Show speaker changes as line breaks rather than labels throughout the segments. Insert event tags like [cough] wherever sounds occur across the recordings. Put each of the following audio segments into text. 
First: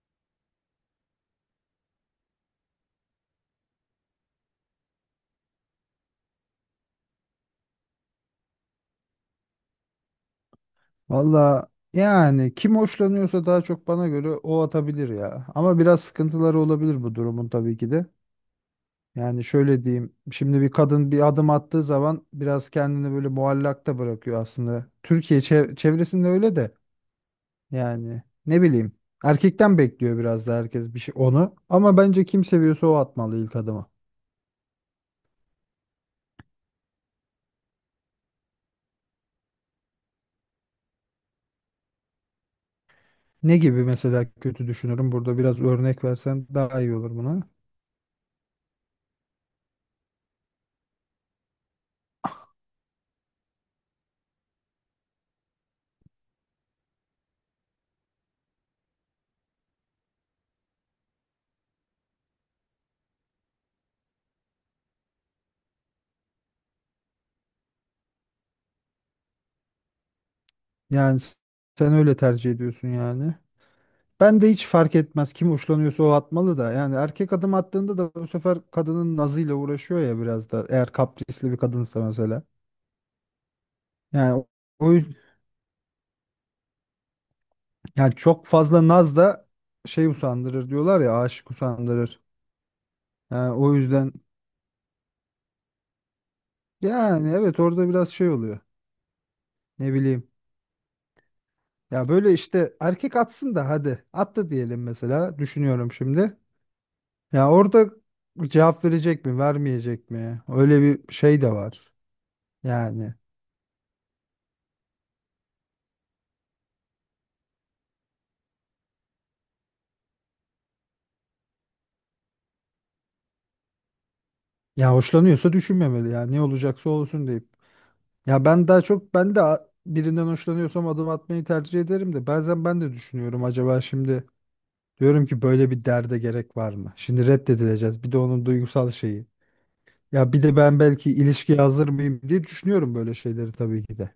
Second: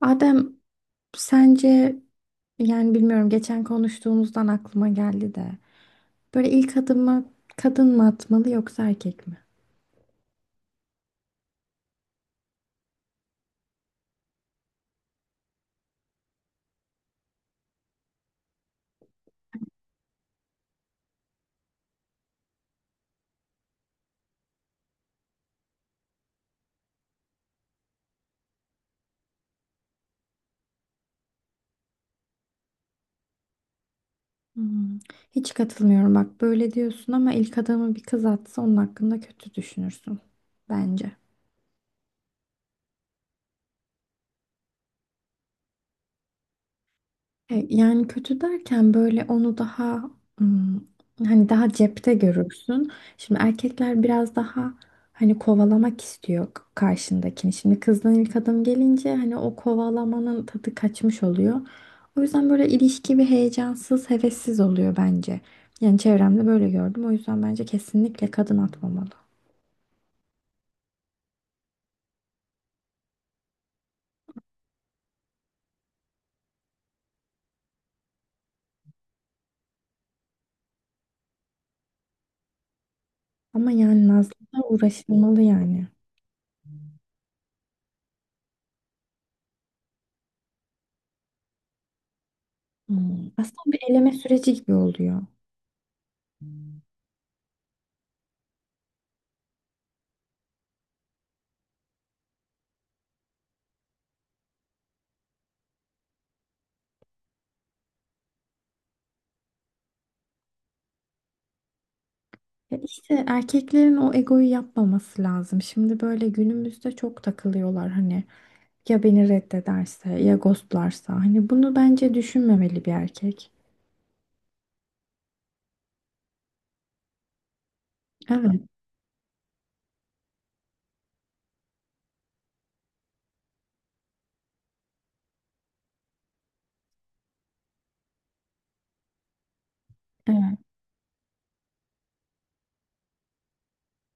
Adem, sence, yani bilmiyorum geçen konuştuğumuzdan aklıma geldi de böyle ilk adımı kadın mı atmalı yoksa erkek mi?
Valla yani kim hoşlanıyorsa daha çok bana göre o atabilir ya. Ama biraz sıkıntıları olabilir bu durumun tabii ki de. Yani şöyle diyeyim. Şimdi bir kadın bir adım attığı zaman biraz kendini böyle muallakta bırakıyor aslında. Türkiye çevresinde öyle de yani ne bileyim. Erkekten bekliyor biraz da herkes bir şey onu. Ama bence kim seviyorsa o atmalı ilk adımı.
Hmm. Hiç katılmıyorum, bak böyle diyorsun ama ilk adımı bir kız atsa onun hakkında kötü düşünürsün bence.
Ne gibi mesela kötü düşünürüm burada biraz örnek versen daha iyi olur buna.
Yani kötü derken böyle onu daha, hmm, hani daha cepte görürsün. Şimdi erkekler biraz daha hani kovalamak istiyor karşındakini. Şimdi kızdan ilk adım gelince hani o kovalamanın tadı kaçmış oluyor. O yüzden böyle ilişki bir heyecansız, hevessiz oluyor bence. Yani çevremde böyle gördüm. O yüzden bence kesinlikle kadın atmamalı.
Yani s- Sen öyle tercih ediyorsun yani. Ben de hiç fark etmez. Kim hoşlanıyorsa o atmalı da. Yani erkek adım attığında da bu sefer kadının nazıyla uğraşıyor ya biraz da. Eğer kaprisli bir kadınsa mesela.
Ama yani
Yani o
Nazlı'da
o yüzden
uğraşılmalı yani.
yani çok fazla naz da şey usandırır diyorlar ya aşık usandırır.
Hmm.
Yani
Aslında
o
bir
yüzden
eleme süreci gibi oluyor.
yani evet orada biraz şey oluyor. Ne bileyim. Ya böyle işte erkek atsın da hadi. Attı diyelim mesela. Düşünüyorum şimdi. Ya orada cevap verecek mi, vermeyecek mi? Öyle bir şey de var.
Ya
Yani.
işte erkeklerin o egoyu yapmaması lazım. Şimdi böyle günümüzde çok takılıyorlar, hani ya beni reddederse, ya ghostlarsa, hani bunu bence düşünmemeli bir erkek.
Ya hoşlanıyorsa düşünmemeli ya. Ne olacaksa olsun deyip. Ya
Evet,
ben daha çok ben de a- birinden hoşlanıyorsam adım atmayı tercih ederim de bazen ben de düşünüyorum acaba şimdi diyorum ki böyle bir derde gerek var mı? Şimdi reddedileceğiz. Bir de onun duygusal şeyi. Ya bir de
evet.
ben belki ilişkiye hazır mıyım diye düşünüyorum böyle şeyleri tabii ki de.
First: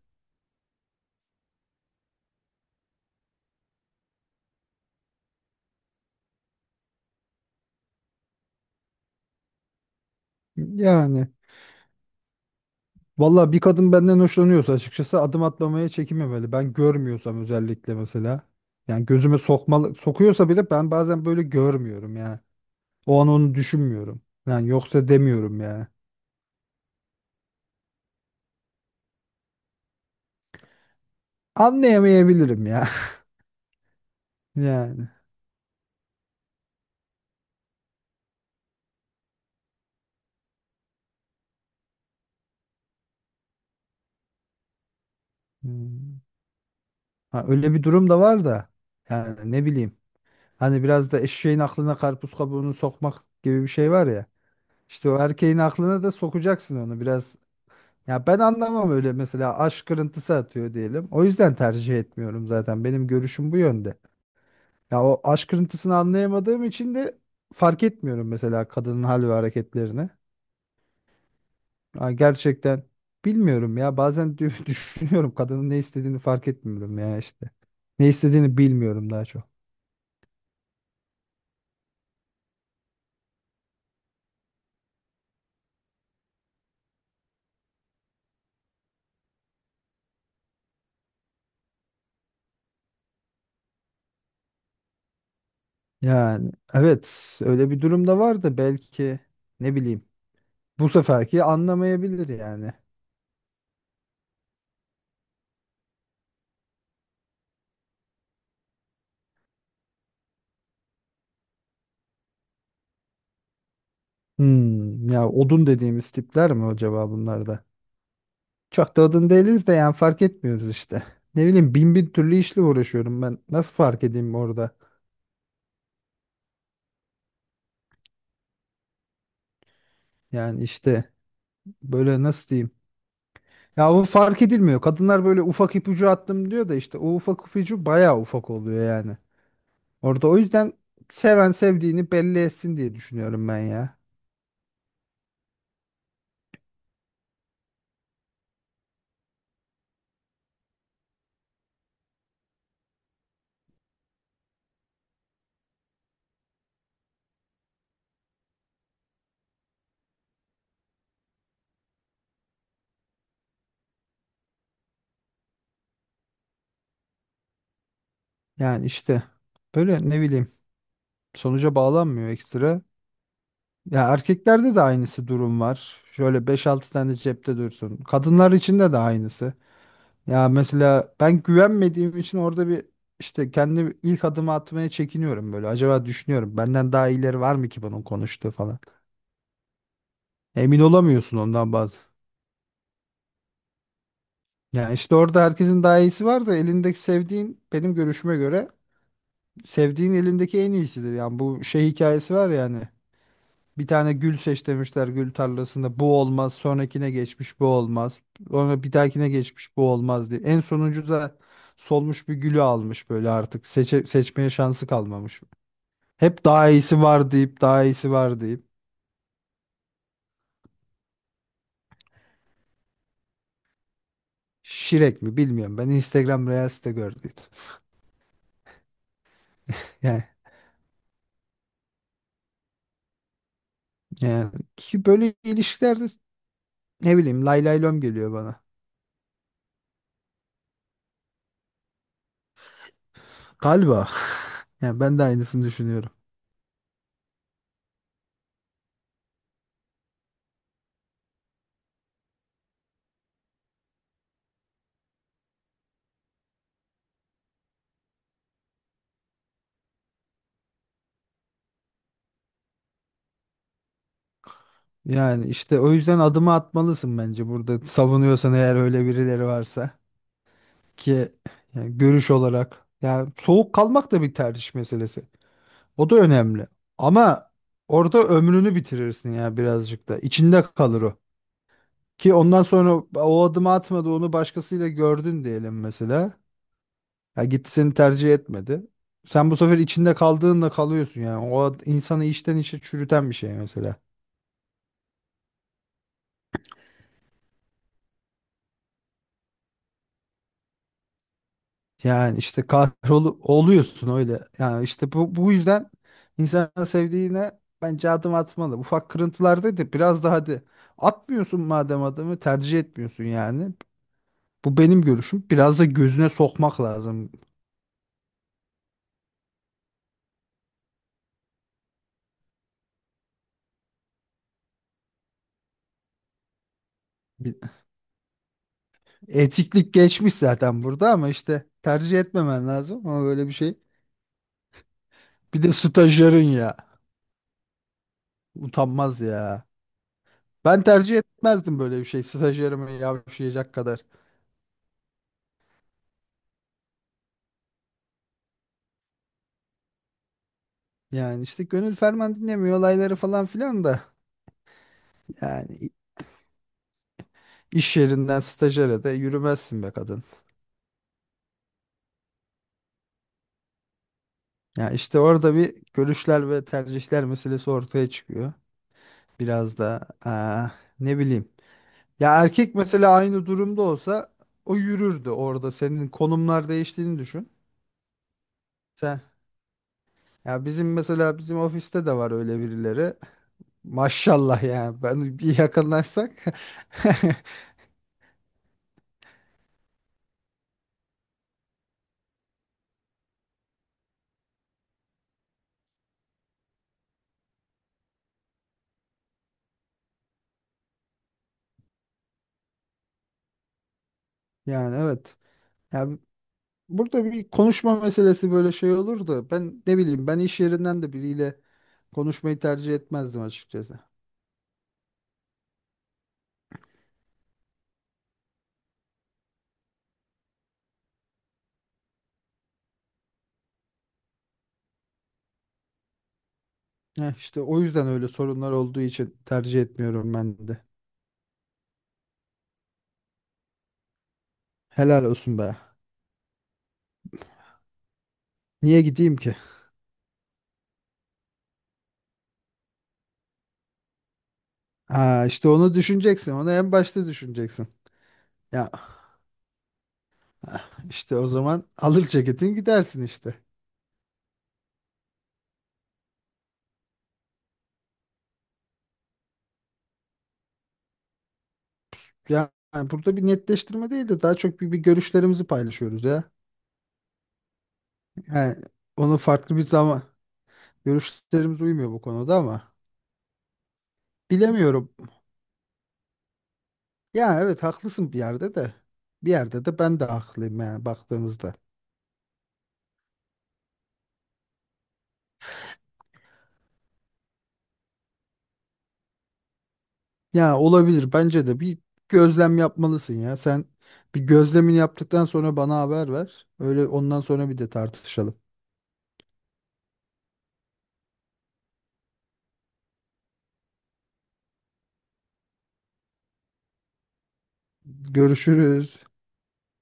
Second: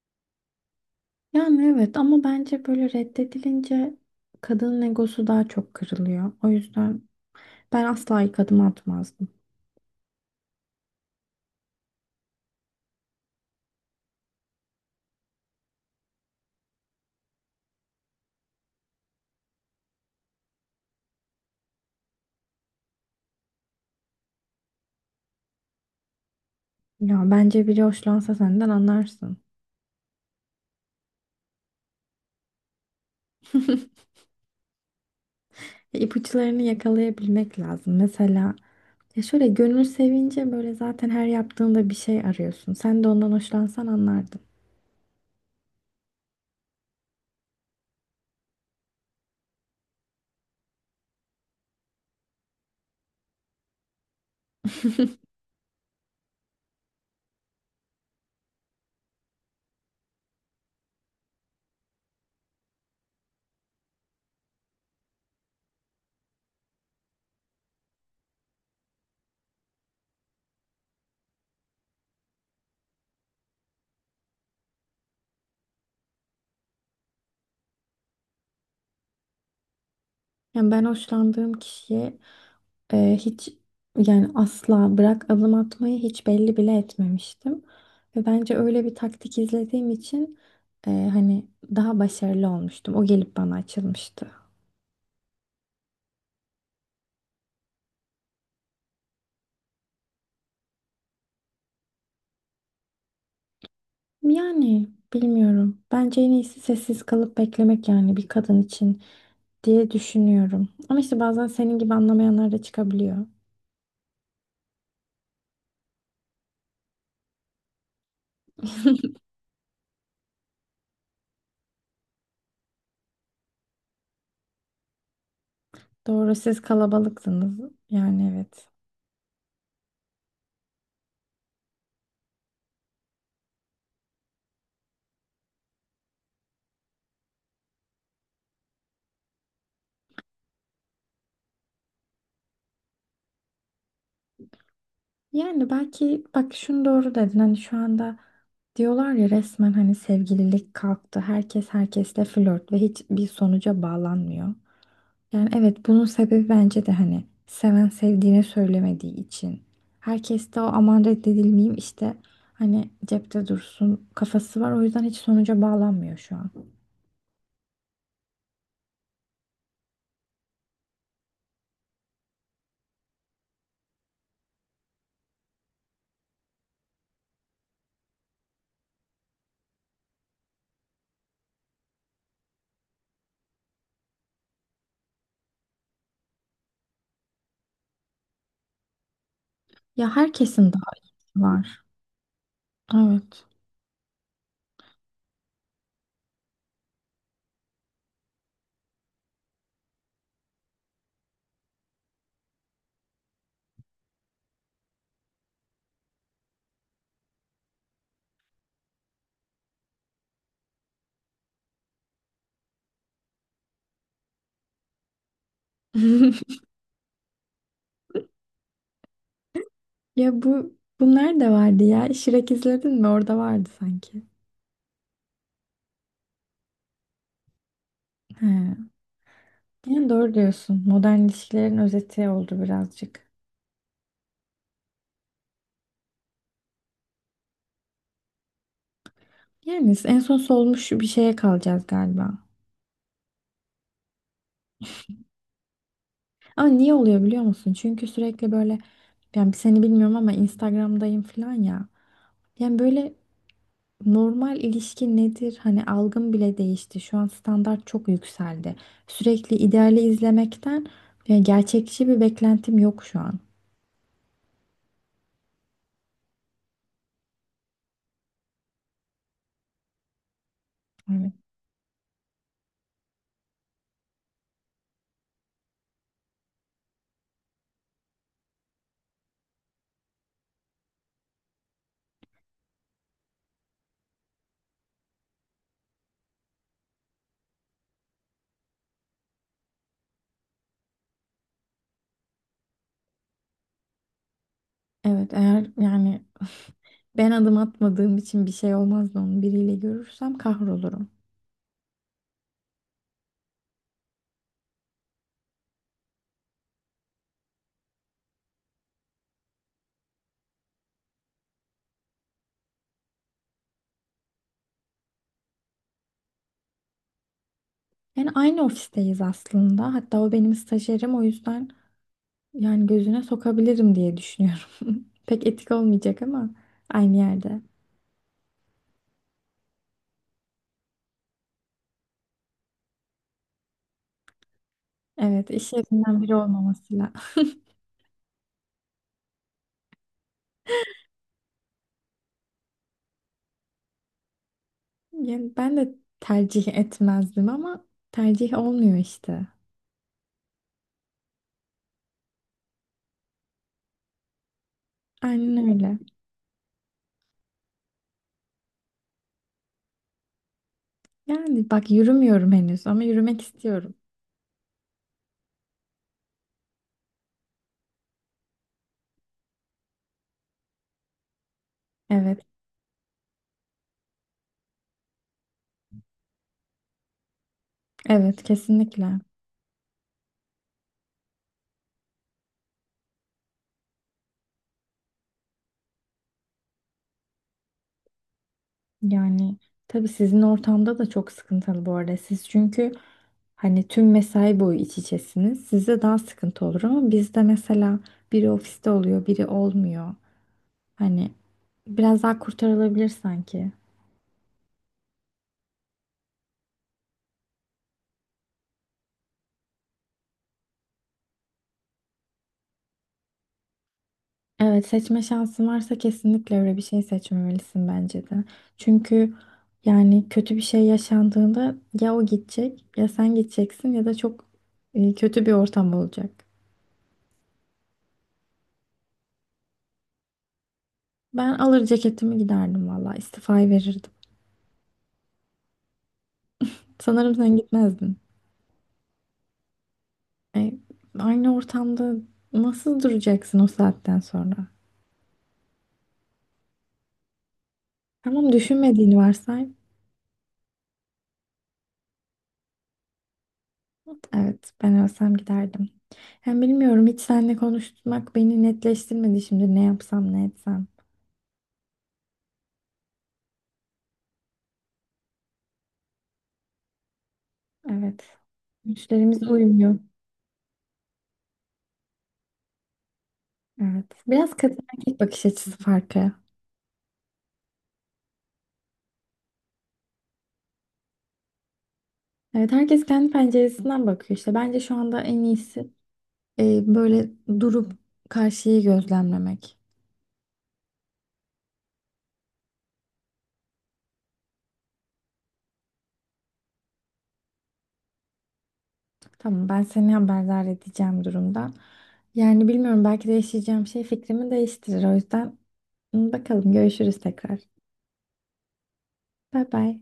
Yani evet, ama bence böyle reddedilince kadının egosu daha çok kırılıyor. O yüzden ben asla ilk adım atmazdım.
Yani valla bir kadın benden hoşlanıyorsa açıkçası adım atmamaya çekinmemeli. Ben görmüyorsam özellikle mesela. Yani gözüme sokmalı sokuyorsa bile ben bazen böyle görmüyorum ya. O an onu düşünmüyorum. Yani yoksa demiyorum ya.
Ya bence biri hoşlansa senden anlarsın.
Anlayamayabilirim ya.
[laughs]
[laughs] Yani.
ipuçlarını yakalayabilmek lazım. Mesela ya şöyle, gönül sevince böyle zaten her yaptığında bir şey arıyorsun. Sen de ondan hoşlansan anlardın.
Hmm. Ha, öyle bir durum da var da. Yani ne bileyim. Hani biraz da eşeğin aklına karpuz kabuğunu sokmak gibi bir şey var ya. İşte o
[laughs]
erkeğin aklına da sokacaksın onu biraz. Ya ben anlamam öyle mesela aşk kırıntısı atıyor diyelim. O yüzden tercih etmiyorum zaten. Benim görüşüm bu yönde. Ya o aşk kırıntısını anlayamadığım için de fark etmiyorum mesela kadının hal ve hareketlerini. Ya gerçekten bilmiyorum ya. Bazen [laughs] düşünüyorum kadının ne istediğini fark etmiyorum ya işte. Ne istediğini bilmiyorum daha çok.
Yani ben hoşlandığım kişiye e, hiç yani asla, bırak adım atmayı, hiç belli bile etmemiştim. Ve bence öyle bir taktik izlediğim için, hani daha başarılı olmuştum. O gelip bana açılmıştı.
Yani evet öyle bir durumda vardı belki ne bileyim. Bu seferki anlamayabilir yani.
Yani bilmiyorum. Bence en iyisi sessiz kalıp beklemek yani bir kadın için, diye düşünüyorum. Ama işte bazen senin gibi anlamayanlar da çıkabiliyor.
Hmm, ya odun dediğimiz tipler mi acaba bunlar da? Çok da
[laughs]
odun değiliz de yani fark etmiyoruz işte. Ne bileyim bin bir türlü işle uğraşıyorum ben. Nasıl fark edeyim orada?
Doğru, siz kalabalıksınız. Yani evet.
Yani işte böyle nasıl diyeyim? Ya o fark edilmiyor. Kadınlar böyle ufak ipucu attım diyor da işte o ufak ipucu bayağı ufak oluyor yani. Orada o yüzden seven sevdiğini belli etsin diye düşünüyorum ben ya.
Yani belki bak, şunu doğru dedin. Hani şu anda diyorlar ya, resmen hani sevgililik kalktı. Herkes herkesle flört ve hiçbir sonuca bağlanmıyor. Yani evet, bunun sebebi bence de hani seven sevdiğine söylemediği için. Herkes de o aman reddedilmeyeyim işte, hani cepte dursun kafası var. O yüzden hiç sonuca bağlanmıyor şu an.
Yani işte böyle ne bileyim sonuca bağlanmıyor ekstra. Ya erkeklerde de aynısı durum var. Şöyle beş altı tane cepte dursun. Kadınlar için de de aynısı. Ya mesela ben güvenmediğim için orada bir işte kendi ilk adımı atmaya çekiniyorum böyle. Acaba düşünüyorum benden daha iyileri var mı ki bunun konuştuğu falan.
Ya herkesin
Emin
daha
olamıyorsun ondan
var.
bazı.
Evet.
Ya işte orada herkesin daha iyisi var da elindeki sevdiğin benim görüşüme göre sevdiğin elindeki en iyisidir. Yani bu şey hikayesi var yani. Bir tane gül seç demişler gül tarlasında. Bu olmaz. Sonrakine geçmiş bu olmaz. Sonra bir dahakine geçmiş bu olmaz diye. En sonuncu da solmuş bir gülü almış böyle artık. Seçmeye şansı kalmamış. Hep
[laughs]
daha iyisi var deyip daha iyisi var deyip.
Ya bu, bunlar da vardı ya. Shrek izledin mi? Orada vardı sanki.
Şirek mi bilmiyorum. Ben Instagram Reels'te gördüm. [laughs]
He. Yani
Yani,
doğru diyorsun. Modern ilişkilerin özeti oldu birazcık.
yani ki böyle ilişkilerde ne bileyim lay lay lom geliyor bana.
Yani en son solmuş bir şeye kalacağız galiba.
Galiba. [laughs] Yani ben de aynısını düşünüyorum.
Ama niye oluyor biliyor musun? Çünkü sürekli böyle, yani seni bilmiyorum ama Instagram'dayım falan ya. Yani böyle, normal ilişki nedir? Hani algım bile değişti. Şu an standart çok yükseldi. Sürekli ideali izlemekten, yani gerçekçi bir beklentim yok şu an.
Yani işte o yüzden adımı atmalısın bence burada savunuyorsan eğer öyle birileri varsa ki yani görüş olarak yani soğuk kalmak da bir tercih meselesi. O da önemli. Ama orada ömrünü bitirirsin ya birazcık da. İçinde kalır o. Ki ondan sonra o adımı atmadı onu başkasıyla gördün diyelim mesela. Ya gitti seni tercih etmedi. Sen bu sefer içinde kaldığınla kalıyorsun yani. İnsanı içten içe çürüten bir şey mesela.
Evet eğer yani [laughs] ben adım atmadığım için bir şey olmaz da onu biriyle görürsem kahrolurum.
Yani işte kahrolu oluyorsun öyle. Yani işte bu yüzden insan sevdiğine bence adım atmalı. Ufak kırıntılarda da biraz daha hadi atmıyorsun madem adımı tercih etmiyorsun yani. Bu benim görüşüm. Biraz da gözüne sokmak lazım.
Yani aynı ofisteyiz aslında. Hatta o benim stajyerim, o yüzden yani gözüne sokabilirim diye düşünüyorum. [laughs] Pek etik olmayacak ama aynı yerde.
Bir- Etiklik geçmiş zaten burada ama işte tercih etmemen lazım ama böyle bir şey.
Evet,
Bir de
iş yerinden biri
stajyerin ya.
olmamasıyla. [laughs]
Utanmaz ya. Ben tercih etmezdim böyle bir şey. Stajyerime yavşayacak kadar.
Yani ben de tercih etmezdim ama tercih olmuyor işte.
Yani işte gönül ferman dinlemiyor olayları falan filan da.
Aynen
Yani
öyle.
iş yerinden stajyere de yürümezsin be kadın.
Yani bak, yürümüyorum henüz ama yürümek istiyorum.
Ya işte orada bir görüşler ve tercihler meselesi ortaya çıkıyor. Biraz da ne bileyim. Ya
Evet,
erkek mesela aynı durumda olsa o yürürdü orada. Senin konumlar değiştiğini düşün.
evet kesinlikle.
Sen ya bizim mesela ofiste de var öyle birileri. Maşallah yani ben bir yakınlaşsak. [laughs]
Yani tabii sizin ortamda da çok sıkıntılı bu arada. Siz çünkü hani tüm mesai boyu iç içesiniz. Size daha sıkıntı olur ama bizde mesela biri ofiste oluyor, biri olmuyor. Hani biraz daha kurtarılabilir sanki.
Yani evet. Ya burada bir konuşma meselesi böyle şey olur da ben ne bileyim ben iş yerinden de biriyle konuşmayı tercih etmezdim açıkçası.
Evet, seçme şansın varsa kesinlikle öyle bir şey seçmemelisin bence de. Çünkü yani kötü bir şey yaşandığında ya o gidecek, ya sen gideceksin, ya da çok kötü bir ortam olacak.
Heh, işte o yüzden öyle sorunlar olduğu için tercih etmiyorum ben de.
Ben alır ceketimi giderdim, valla istifayı verirdim.
Helal olsun be.
Sanırım sen gitmezdin.
Niye gideyim ki?
E, aynı ortamda nasıl duracaksın o saatten sonra?
İşte onu düşüneceksin. Onu en başta düşüneceksin.
Tamam,
Ya
düşünmediğini varsay.
işte o zaman alır ceketin gidersin işte.
Evet, ben ölsem giderdim. Hem bilmiyorum, hiç seninle konuşmak beni netleştirmedi şimdi ne yapsam ne etsem.
Ya yani burada bir netleştirme değil de daha çok bir görüşlerimizi paylaşıyoruz ya.
Evet.
Yani onu
Güçlerimiz
farklı bir
uymuyor.
zaman görüşlerimiz uymuyor bu konuda ama
Evet. Biraz kadın
bilemiyorum.
erkek bakış açısı farkı.
Ya evet haklısın bir yerde de. Bir yerde de ben de haklıyım yani baktığımızda.
Evet, herkes kendi penceresinden bakıyor işte. Bence şu anda en iyisi böyle durup karşıyı gözlemlemek.
Ya olabilir bence de bir gözlem yapmalısın ya. Sen bir gözlemini yaptıktan sonra bana haber ver. Öyle ondan sonra bir de tartışalım.
Tamam, ben seni haberdar edeceğim durumdan. Yani bilmiyorum, belki değişeceğim şey fikrimi değiştirir. O yüzden hı, bakalım, görüşürüz tekrar.
Görüşürüz.
Bay bay.